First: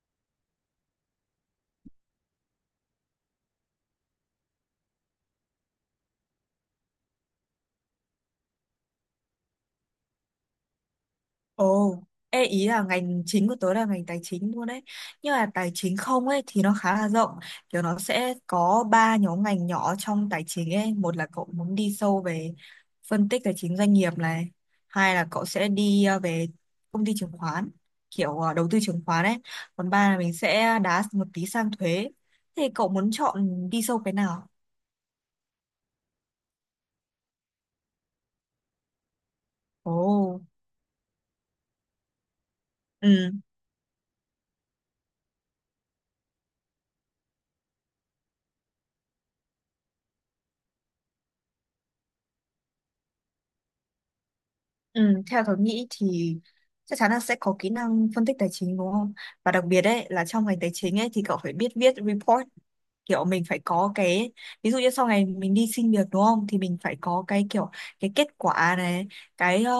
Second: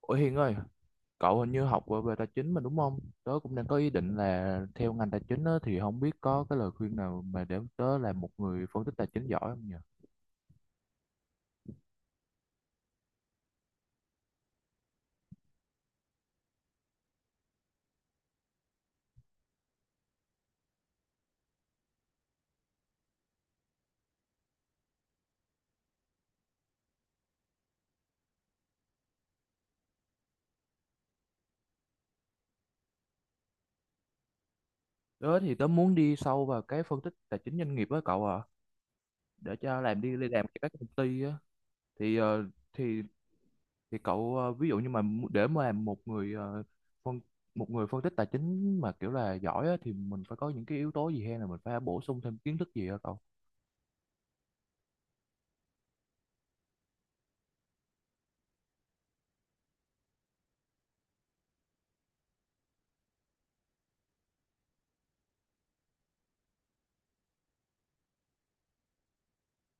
Ủa Hiền ơi, cậu hình như học về về tài chính mà đúng không? Tớ cũng đang có ý định là theo ngành tài chính á, thì không biết có cái lời khuyên nào mà để tớ là một người phân tích tài chính giỏi không nhỉ? Ồ, ê ý là ngành chính của tớ là ngành tài chính luôn đấy. Nhưng mà tài chính không ấy thì nó khá là rộng. Kiểu nó sẽ có ba nhóm ngành nhỏ trong tài chính ấy. Một là cậu muốn đi sâu về phân tích tài chính doanh nghiệp này. Hai là cậu sẽ đi về công ty chứng khoán, kiểu đầu tư chứng khoán ấy. Còn ba là mình sẽ đá một tí sang thuế. Thì cậu muốn chọn đi sâu cái nào? Tớ thì tớ muốn đi sâu vào cái phân tích tài chính doanh nghiệp á cậu ạ, để cho Ồ, làm đi đi làm cho các công ty á. Thì ờ, thì ừ. thì cậu, ví dụ như mà để mà làm một người, phân một người phân tích tài chính mà kiểu là giỏi á, thì mình phải có những cái yếu tố gì hay là mình phải bổ sung thêm kiến thức gì hả cậu? Ừ, theo tôi nghĩ thì chắc chắn là sẽ có kỹ năng phân tích tài chính đúng không? Và đặc biệt ấy là trong ngành tài chính ấy thì cậu phải biết viết report, kiểu mình phải có cái, ví dụ như sau này mình đi xin việc đúng không thì mình phải có cái kiểu cái kết quả này, cái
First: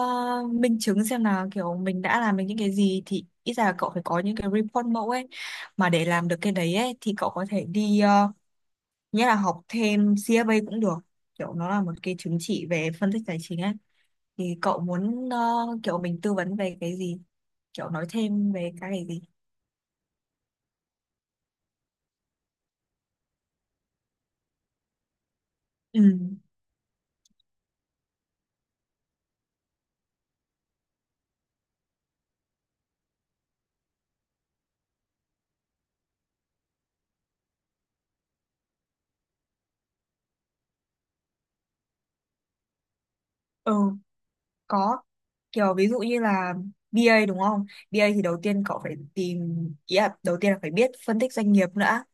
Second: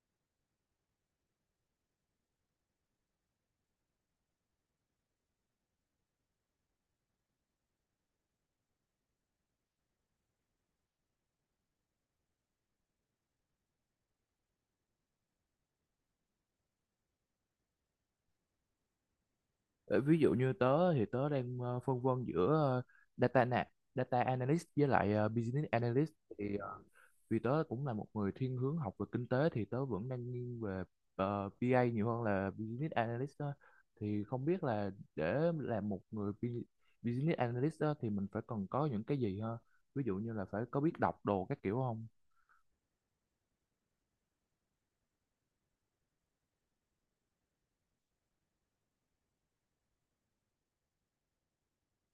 minh chứng xem là kiểu mình đã làm được những cái gì, thì ít ra là cậu phải có những cái report mẫu ấy. Mà để làm được cái đấy ấy thì cậu có thể đi nghĩa là học thêm CFA cũng được, kiểu nó là một cái chứng chỉ về phân tích tài chính ấy. Thì cậu muốn kiểu mình tư vấn về cái gì? Kiểu nói thêm về cái gì? Ờ, ví dụ như tớ thì tớ đang phân vân giữa data na- data analyst với lại business Ừ, analyst, thì vì tớ cũng là một người thiên hướng học về kinh tế thì tớ vẫn đang nghiêng về BA nhiều hơn là business analyst đó. Thì không biết là để làm một người business analyst đó, thì mình phải cần có những cái gì ha, ví dụ như là phải có biết đọc đồ các kiểu không? ừ, có. Kiểu ví dụ như là BA đúng không? BA thì đầu tiên cậu phải tìm, ý là đầu tiên là phải biết phân tích doanh nghiệp nữa.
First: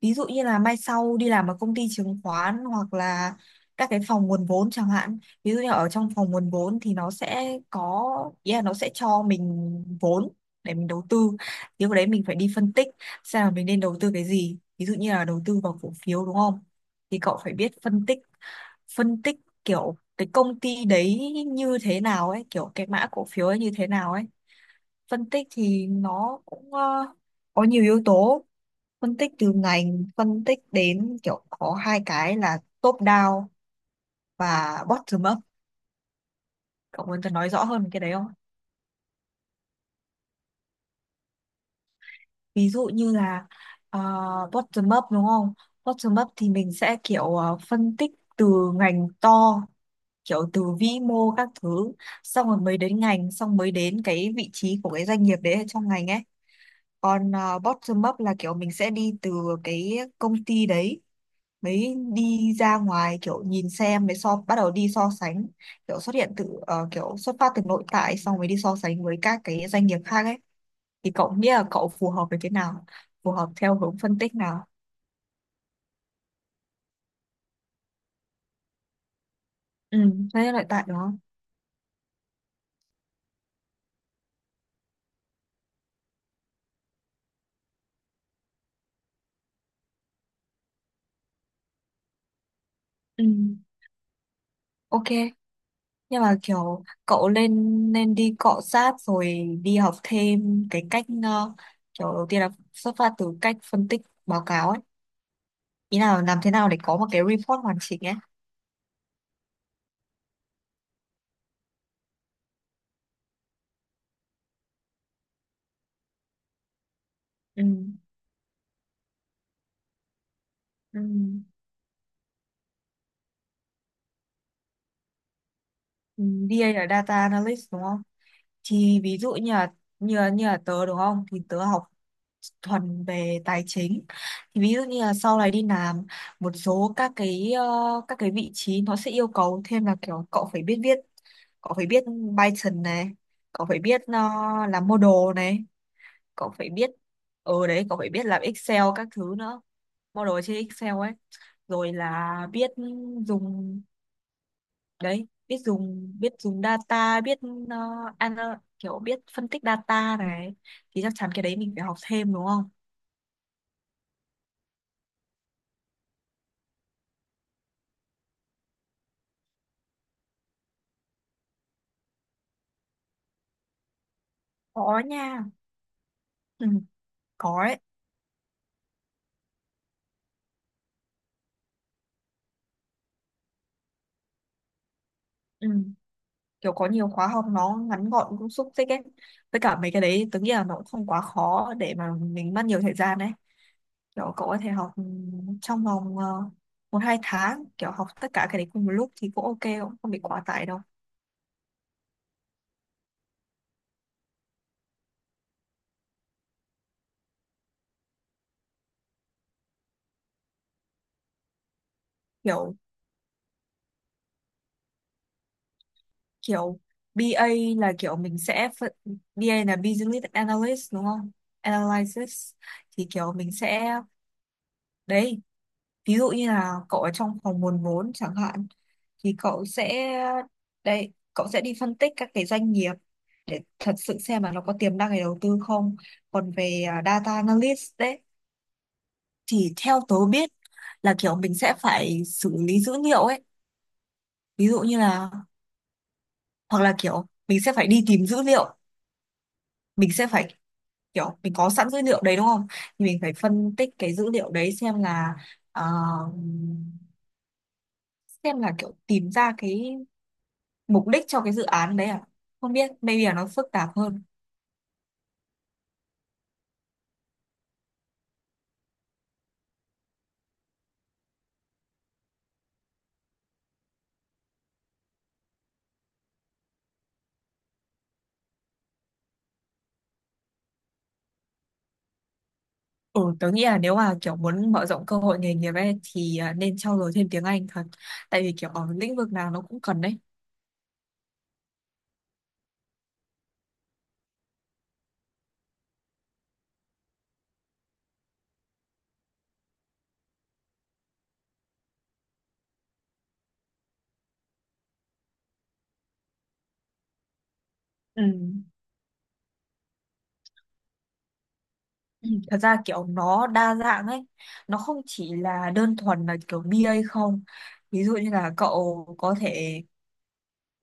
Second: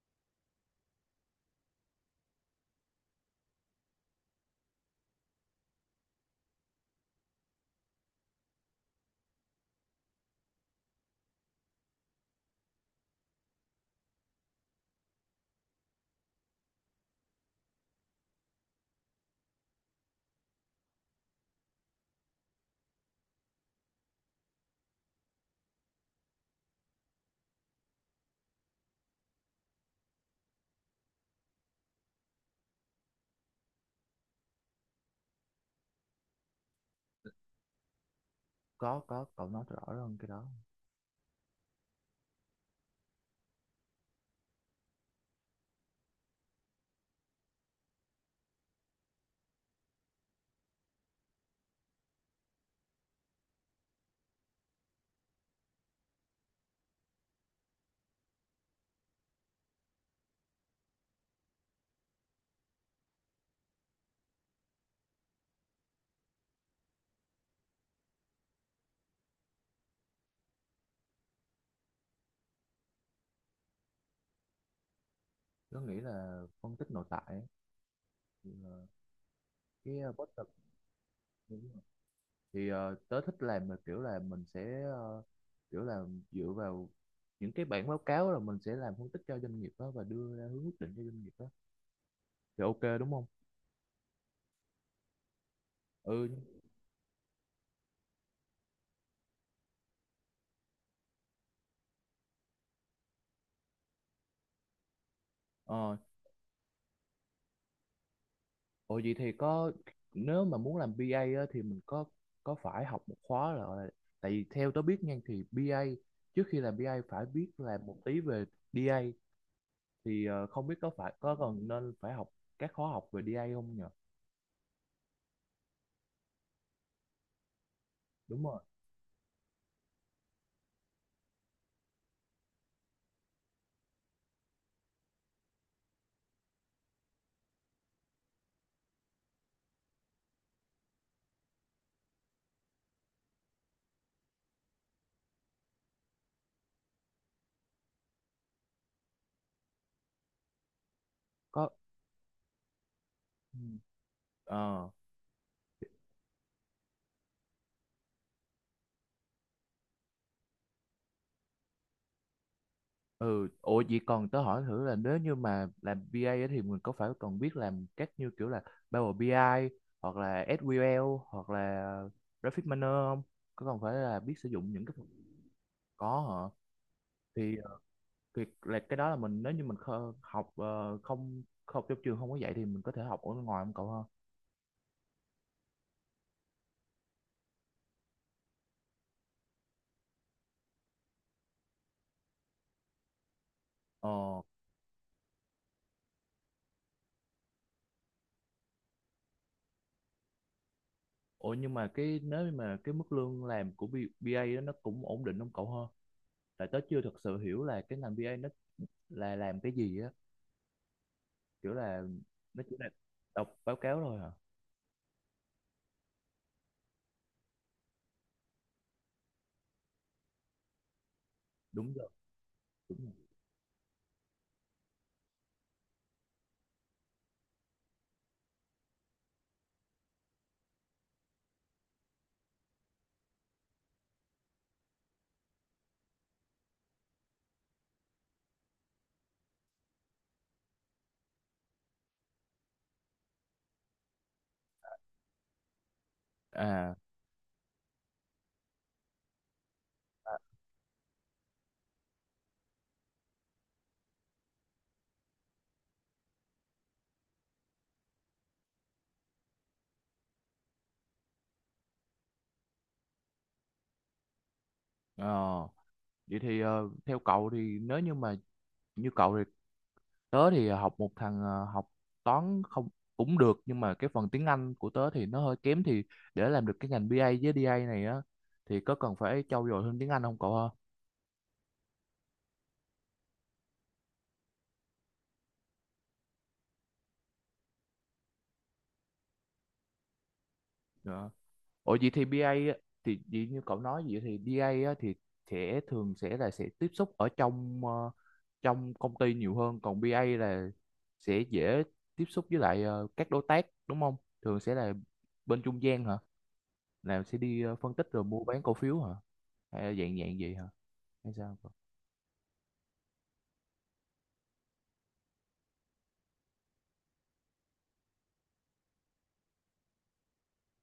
Ví dụ như là mai sau đi làm ở công ty chứng khoán hoặc là các cái phòng nguồn vốn chẳng hạn. Ví dụ như ở trong phòng nguồn vốn thì nó sẽ có, ý là nó sẽ cho mình vốn để mình đầu tư, thì lúc đấy mình phải đi phân tích xem là mình nên đầu tư cái gì, ví dụ như là đầu tư vào cổ phiếu đúng không, thì cậu phải biết phân tích kiểu cái công ty đấy như thế nào ấy, kiểu cái mã cổ phiếu ấy như thế nào ấy. Phân tích thì nó cũng có nhiều yếu tố, phân tích từ ngành, phân tích đến, kiểu có hai cái là top down và bottom up. Cậu muốn tôi nói rõ hơn về cái đấy không? Có, có, cậu nói rõ hơn cái đó. Ví dụ như là ờ, bottom up đúng không, bottom up thì mình sẽ kiểu phân tích từ ngành to, kiểu từ vĩ mô các thứ, xong rồi mới đến ngành, xong mới đến cái vị trí của cái doanh nghiệp đấy ở trong ngành ấy. Còn bottom up là kiểu mình sẽ đi từ cái công ty đấy mới đi ra ngoài, kiểu nhìn xem, mới so, bắt đầu đi so sánh, kiểu xuất hiện từ kiểu xuất phát từ nội tại xong mới đi so sánh với các cái doanh nghiệp khác ấy. Thì cậu nghĩ là cậu phù hợp với cái nào, phù hợp theo hướng phân tích nào? Tớ nghĩ là phân tích nội tại ấy. Thì, cái, Ừ, bottom, thế nội tại đúng không? thì tớ thích làm là kiểu là mình sẽ, kiểu là dựa vào những cái bản báo cáo là mình sẽ làm phân tích cho doanh nghiệp đó và đưa ra hướng quyết định cho doanh nghiệp đó. Thì ok đúng không? Ừ, ok. Nhưng Ừ. mà kiểu cậu nên nên đi cọ sát rồi đi học thêm cái cách kiểu đầu tiên là xuất phát từ cách phân tích báo cáo ấy, Ờ. ý là làm thế nào để có một cái report hoàn chỉnh ấy. Ồ, vậy thì có. Nếu mà muốn làm BA á, thì mình có phải học một khóa là, tại vì theo tớ biết nha thì BA trước khi làm BA phải biết Ừ. làm một tí về DA, thì không biết có Ừ. phải có cần nên phải học các khóa học về DA không nhỉ? Ừ, DA là data analyst đúng không? Đúng rồi. Thì ví dụ như là như là, như là tớ đúng không? Thì tớ học thuần về tài chính. Thì ví dụ như là sau này đi làm một số các cái các cái vị trí nó sẽ yêu cầu thêm là kiểu cậu phải biết viết, cậu phải biết Python này, cậu phải biết làm model này, cậu phải biết ở đấy, cậu phải biết làm Excel các thứ nữa, model trên Excel ấy, Có. rồi là biết Ừ. dùng, Ờ. đấy, biết dùng, biết dùng data, biết ờ, kiểu biết phân tích data này, thì chắc chắn cái đấy mình phải học thêm đúng không. Ừ. Ủa vậy còn tớ hỏi thử là, nếu như mà làm BA ấy thì mình có phải còn biết làm các như kiểu là Power BI hoặc là SQL hoặc là Graphic Miner không? Có còn phải là biết sử dụng những cái. Có nha. Có hả? Ừ, có thì ấy. thì là cái đó là mình, nếu như mình học, không không trong trường không có dạy thì mình có thể học ở ngoài không cậu ha? Ừ. Kiểu có nhiều khóa học nó ngắn gọn cũng xúc tích ấy, với cả mấy cái đấy tớ nghĩ là nó cũng không quá khó để mà mình mất nhiều thời gian đấy. Kiểu Ờ. cậu có thể học ừ, trong vòng một hai tháng kiểu học tất cả cái đấy cùng một lúc thì cũng ok, cũng không bị quá tải đâu. Ủa nhưng mà cái, nếu như mà cái mức lương làm của B- a đó nó cũng ổn định không cậu ha? Tại tớ chưa thật sự hiểu là cái ngành BA nó là làm cái gì á, kiểu là nó kiểu chỉ là đọc báo cáo thôi hả? kiểu BA là kiểu mình sẽ BA là Business Analyst đúng không? Đúng rồi, Analysis. đúng Thì rồi. kiểu mình sẽ, đấy, ví dụ như là cậu ở trong phòng nguồn vốn chẳng hạn, thì cậu sẽ, đấy, cậu sẽ đi phân tích các cái doanh nghiệp để thật sự xem là nó có tiềm năng để đầu tư không. Còn về à, Data Analyst đấy, thì theo tớ biết là kiểu mình sẽ phải xử lý dữ liệu ấy, ví dụ như là, hoặc À. là kiểu mình sẽ phải đi tìm dữ liệu, mình sẽ phải, kiểu mình có sẵn dữ liệu đấy đúng không, thì mình phải phân tích cái dữ liệu đấy xem là ờ, xem là kiểu tìm ra cái mục đích cho cái dự án đấy à, không biết maybe là nó phức tạp hơn. ờ, vậy thì, theo cậu thì, nếu như mà như cậu thì, tớ thì học một thằng, học toán không cũng được nhưng mà cái phần tiếng Anh của tớ thì nó hơi kém, thì để làm được cái ngành BA với DA này á thì có cần phải trau dồi thêm tiếng Anh không cậu? Ừ, tớ nghĩ là nếu mà kiểu muốn mở rộng cơ hội nghề nghiệp ấy thì à, nên trau dồi thêm tiếng Anh thật, tại vì kiểu ở lĩnh vực nào nó cũng cần đấy. Ha. Ủa vậy thì BA á, thì vậy như cậu nói vậy thì BA á, thì sẽ thường sẽ là sẽ tiếp xúc ở trong, trong công ty nhiều hơn, còn BA là sẽ dễ tiếp xúc với lại, các đối tác đúng không? Thường sẽ là bên trung gian hả? Là sẽ đi, phân tích Ừ. rồi mua bán cổ phiếu hả? Hay là dạng dạng gì hả? Hay sao, cậu? Ừ, thật ra kiểu nó đa dạng ấy, nó không chỉ là đơn thuần là kiểu BA không, ví dụ như là cậu có thể,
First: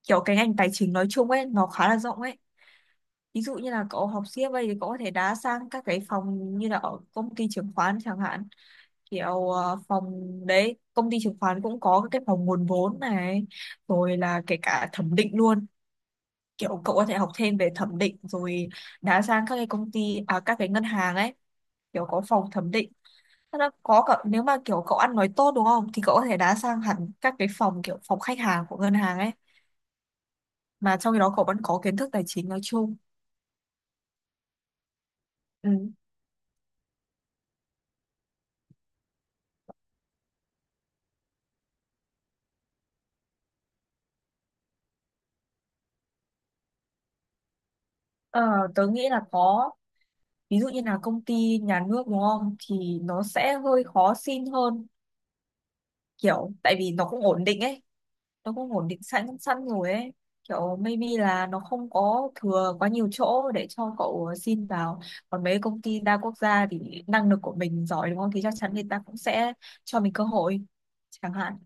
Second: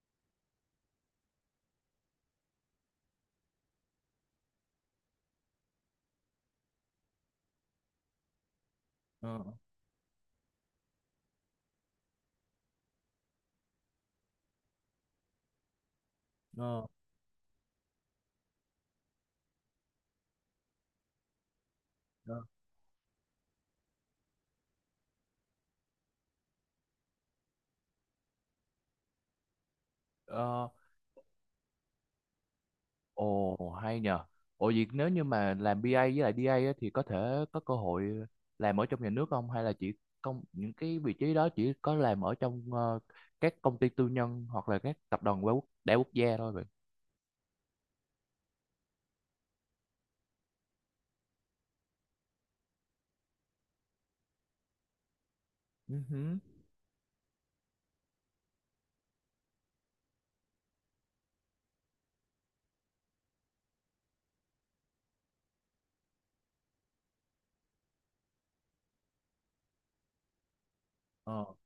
kiểu cái ngành tài chính nói chung ấy nó khá là rộng ấy, ví dụ như là cậu học CFA thì cậu có thể đá sang các cái phòng như là ở công ty chứng khoán chẳng hạn, Ờ. kiểu phòng, đấy, công ty chứng khoán cũng có cái phòng nguồn vốn này, rồi là kể cả thẩm định luôn, kiểu Ờ. cậu có thể học thêm về thẩm định rồi đá sang các cái công ty à các cái ngân hàng ấy, kiểu có Ờ. phòng thẩm định. Thế là có cả, nếu mà kiểu cậu ăn nói tốt đúng không thì cậu có thể đá sang hẳn các cái phòng kiểu phòng khách hàng của ngân hàng ấy, Ờ. mà trong khi đó cậu vẫn có kiến thức tài chính nói chung. Ồ hay nhờ. Ồ vậy nếu như mà Ừ. làm BA với lại DA á, thì có thể có cơ hội làm ở trong nhà nước không hay là chỉ công những cái vị trí đó chỉ có làm ở trong, các công ty tư nhân hoặc là các tập đoàn đa quốc gia thôi vậy? Ờ, tớ nghĩ là có. Ví dụ như là công ty nhà nước đúng không thì nó sẽ hơi khó xin hơn, kiểu tại vì nó cũng ổn định ấy, nó cũng ổn định sẵn sẵn rồi ấy, kiểu maybe là nó không có thừa quá nhiều chỗ để cho cậu xin vào. Còn mấy công ty đa quốc gia thì năng lực của mình giỏi đúng không thì chắc chắn người ta cũng sẽ cho mình cơ hội chẳng Ừ. hạn.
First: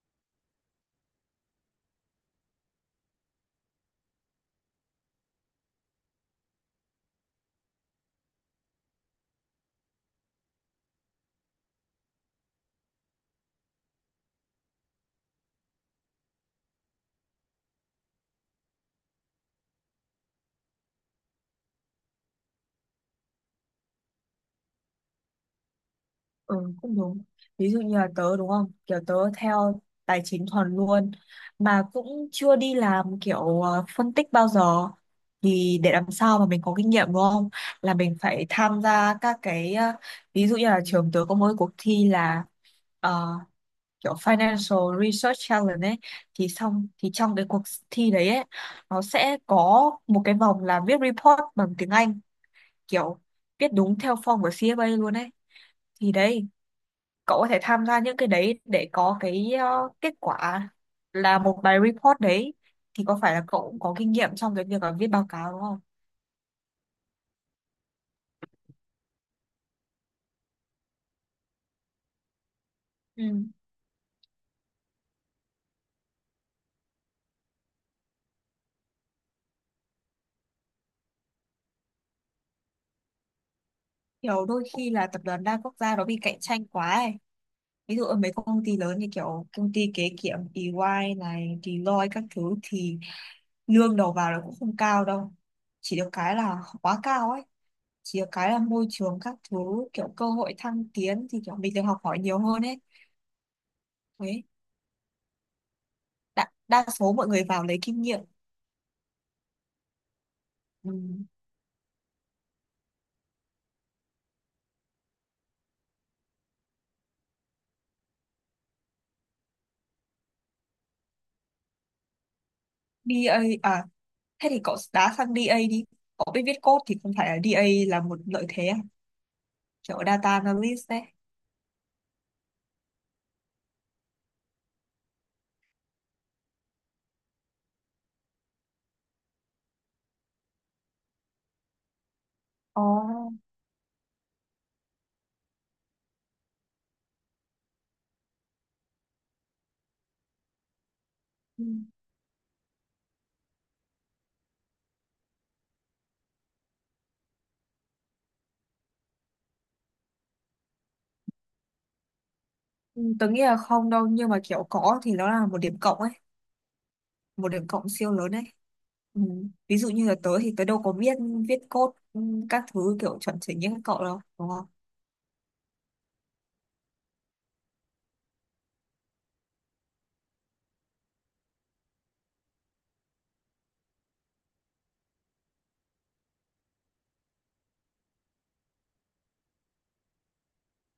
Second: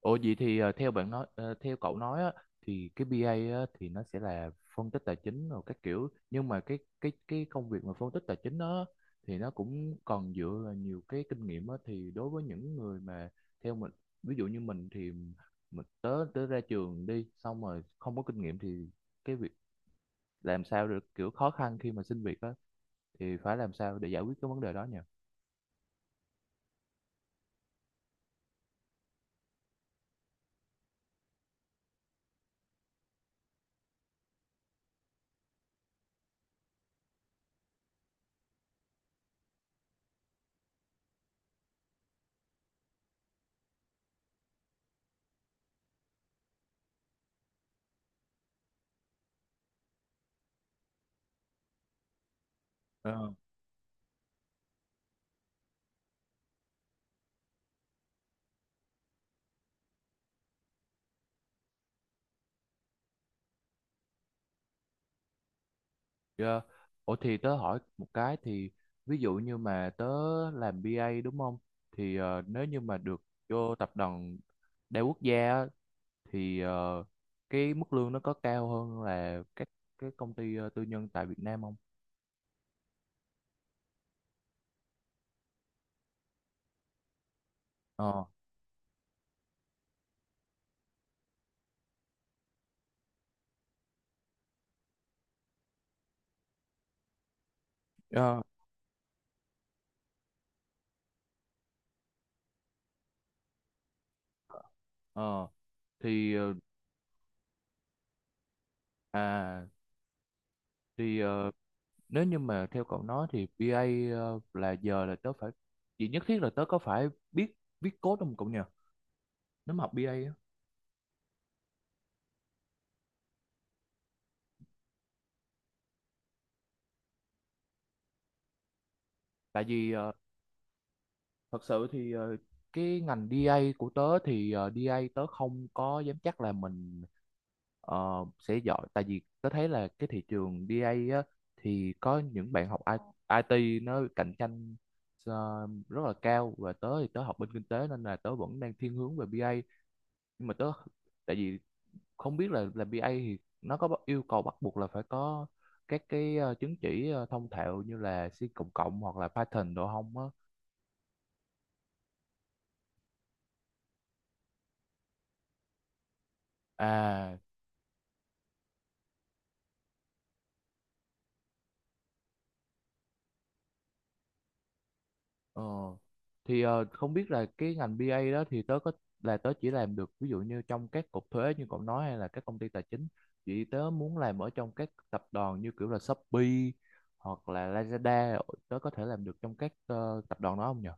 Ồ vậy thì, theo cậu nói á, thì cái BA á, thì nó sẽ là phân tích tài chính rồi các kiểu, nhưng mà cái công việc mà phân tích tài chính đó thì nó cũng còn dựa vào nhiều cái kinh nghiệm á, thì đối với những người mà theo mình, ví dụ như mình thì mình tới tới ra trường đi xong rồi không có kinh nghiệm thì cái việc làm sao được kiểu khó khăn khi mà xin việc á, thì phải làm sao để giải quyết cái vấn đề đó nhỉ? Ừ, cũng đúng. Ví dụ như là tớ đúng không? Kiểu tớ theo tài chính thuần luôn mà cũng chưa đi làm kiểu phân tích bao giờ, thì để làm sao mà mình có kinh nghiệm đúng không? Là mình phải tham gia các cái ví dụ như là trường tớ có mỗi cuộc thi là ờ, kiểu Financial Research Challenge ấy, thì xong thì trong cái cuộc thi đấy ấy nó sẽ có một cái vòng là viết report bằng tiếng Anh, kiểu viết đúng theo form của CFA luôn ấy. Thì đấy, cậu có thể tham gia những cái đấy để có cái kết quả là một bài report đấy, thì có phải là cậu cũng có kinh nghiệm trong cái việc là viết báo cáo đúng không? Dạ. Ủa thì tớ hỏi một cái thì, ví dụ như mà tớ làm BA đúng không? Thì nếu như mà được Ừ. vô tập đoàn đa quốc gia á, thì cái mức lương nó có cao hơn là các cái công ty, tư nhân tại Việt Nam không? Kiểu đôi khi là tập đoàn đa quốc gia nó bị cạnh tranh quá ấy. Ví dụ ở Ờ. mấy công ty lớn như kiểu công ty kế kiểm EY này, Deloitte các thứ thì lương đầu vào nó cũng không cao đâu. Chỉ được cái là quá cao ấy. Chỉ được Ờ. cái là môi trường các thứ, kiểu cơ hội thăng tiến thì kiểu mình được học hỏi nhiều hơn ấy. Đấy. Ờ. Thì Đa, đa số mọi người vào lấy kinh nghiệm. à, Ừ. thì nếu như mà theo cậu nói thì BA, là giờ là tớ phải, chỉ nhất thiết là tớ có phải biết viết code không cậu nhỉ? Nếu mà học BA á. Đê a à, thế thì cậu đá sang DA đi, cậu biết viết code thì không phải là DA là một lợi thế à? Tại vì Kiểu data analyst đấy. thật sự thì cái ngành DA của tớ thì DA tớ không có dám chắc là mình sẽ giỏi, tại vì tớ thấy là cái thị trường DA á, thì có những bạn học Ồ. IT nó cạnh tranh rất là cao, và tớ thì tớ học bên kinh tế nên là tớ vẫn đang thiên hướng về BA nhưng mà tại vì Ừ. không biết là BA thì nó có yêu cầu bắt buộc là phải có các cái, chứng chỉ, thông thạo như là C cộng cộng hoặc là Python đồ không á? Ừ, tớ nghĩ là không đâu nhưng mà kiểu có thì nó là một điểm cộng ấy, À. một điểm cộng siêu lớn ấy. Ừ. Ví dụ như là tớ thì tớ đâu có biết viết code ừ, các thứ kiểu chuẩn chỉnh như các cậu đâu đúng không. Ờ. Thì không biết là cái ngành BA đó thì tớ có là tớ chỉ làm được ví dụ như trong các cục thuế như cậu nói hay là các công ty tài chính, chỉ tớ muốn làm ở trong các tập đoàn như kiểu là Shopee hoặc là Lazada, tớ có thể làm được trong các, tập đoàn đó không nhờ?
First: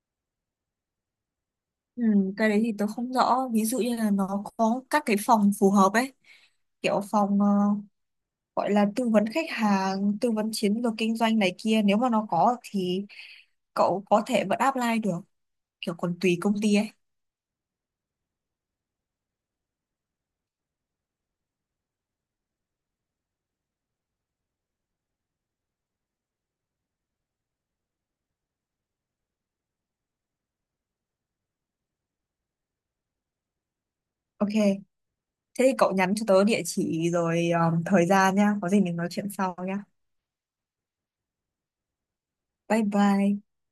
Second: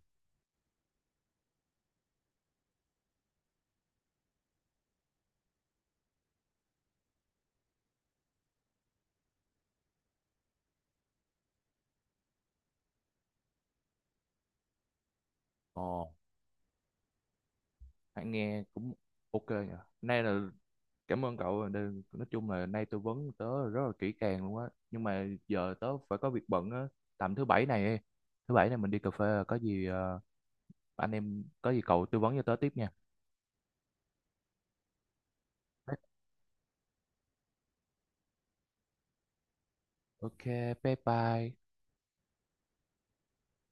Ừ, cái đấy thì tớ không rõ, ví dụ như là nó có các cái phòng phù hợp ấy, kiểu phòng gọi là tư vấn khách hàng, tư vấn chiến lược kinh doanh này kia, nếu mà nó có thì cậu có thể vẫn apply được, Ồ, kiểu còn tùy công ty ấy. hãy nghe cũng ok nhờ. Nay là cảm ơn cậu đây, nói chung là nay tư vấn tớ rất là kỹ càng luôn á nhưng mà giờ tớ phải có việc bận á, tầm thứ bảy này mình đi cà phê, có gì, anh em, có gì cậu tư vấn cho tớ tiếp nha. Ok, thế thì cậu nhắn cho tớ địa chỉ rồi thời gian nhá, có gì mình nói chuyện sau nhá. Ok, bye bye. Bye bye.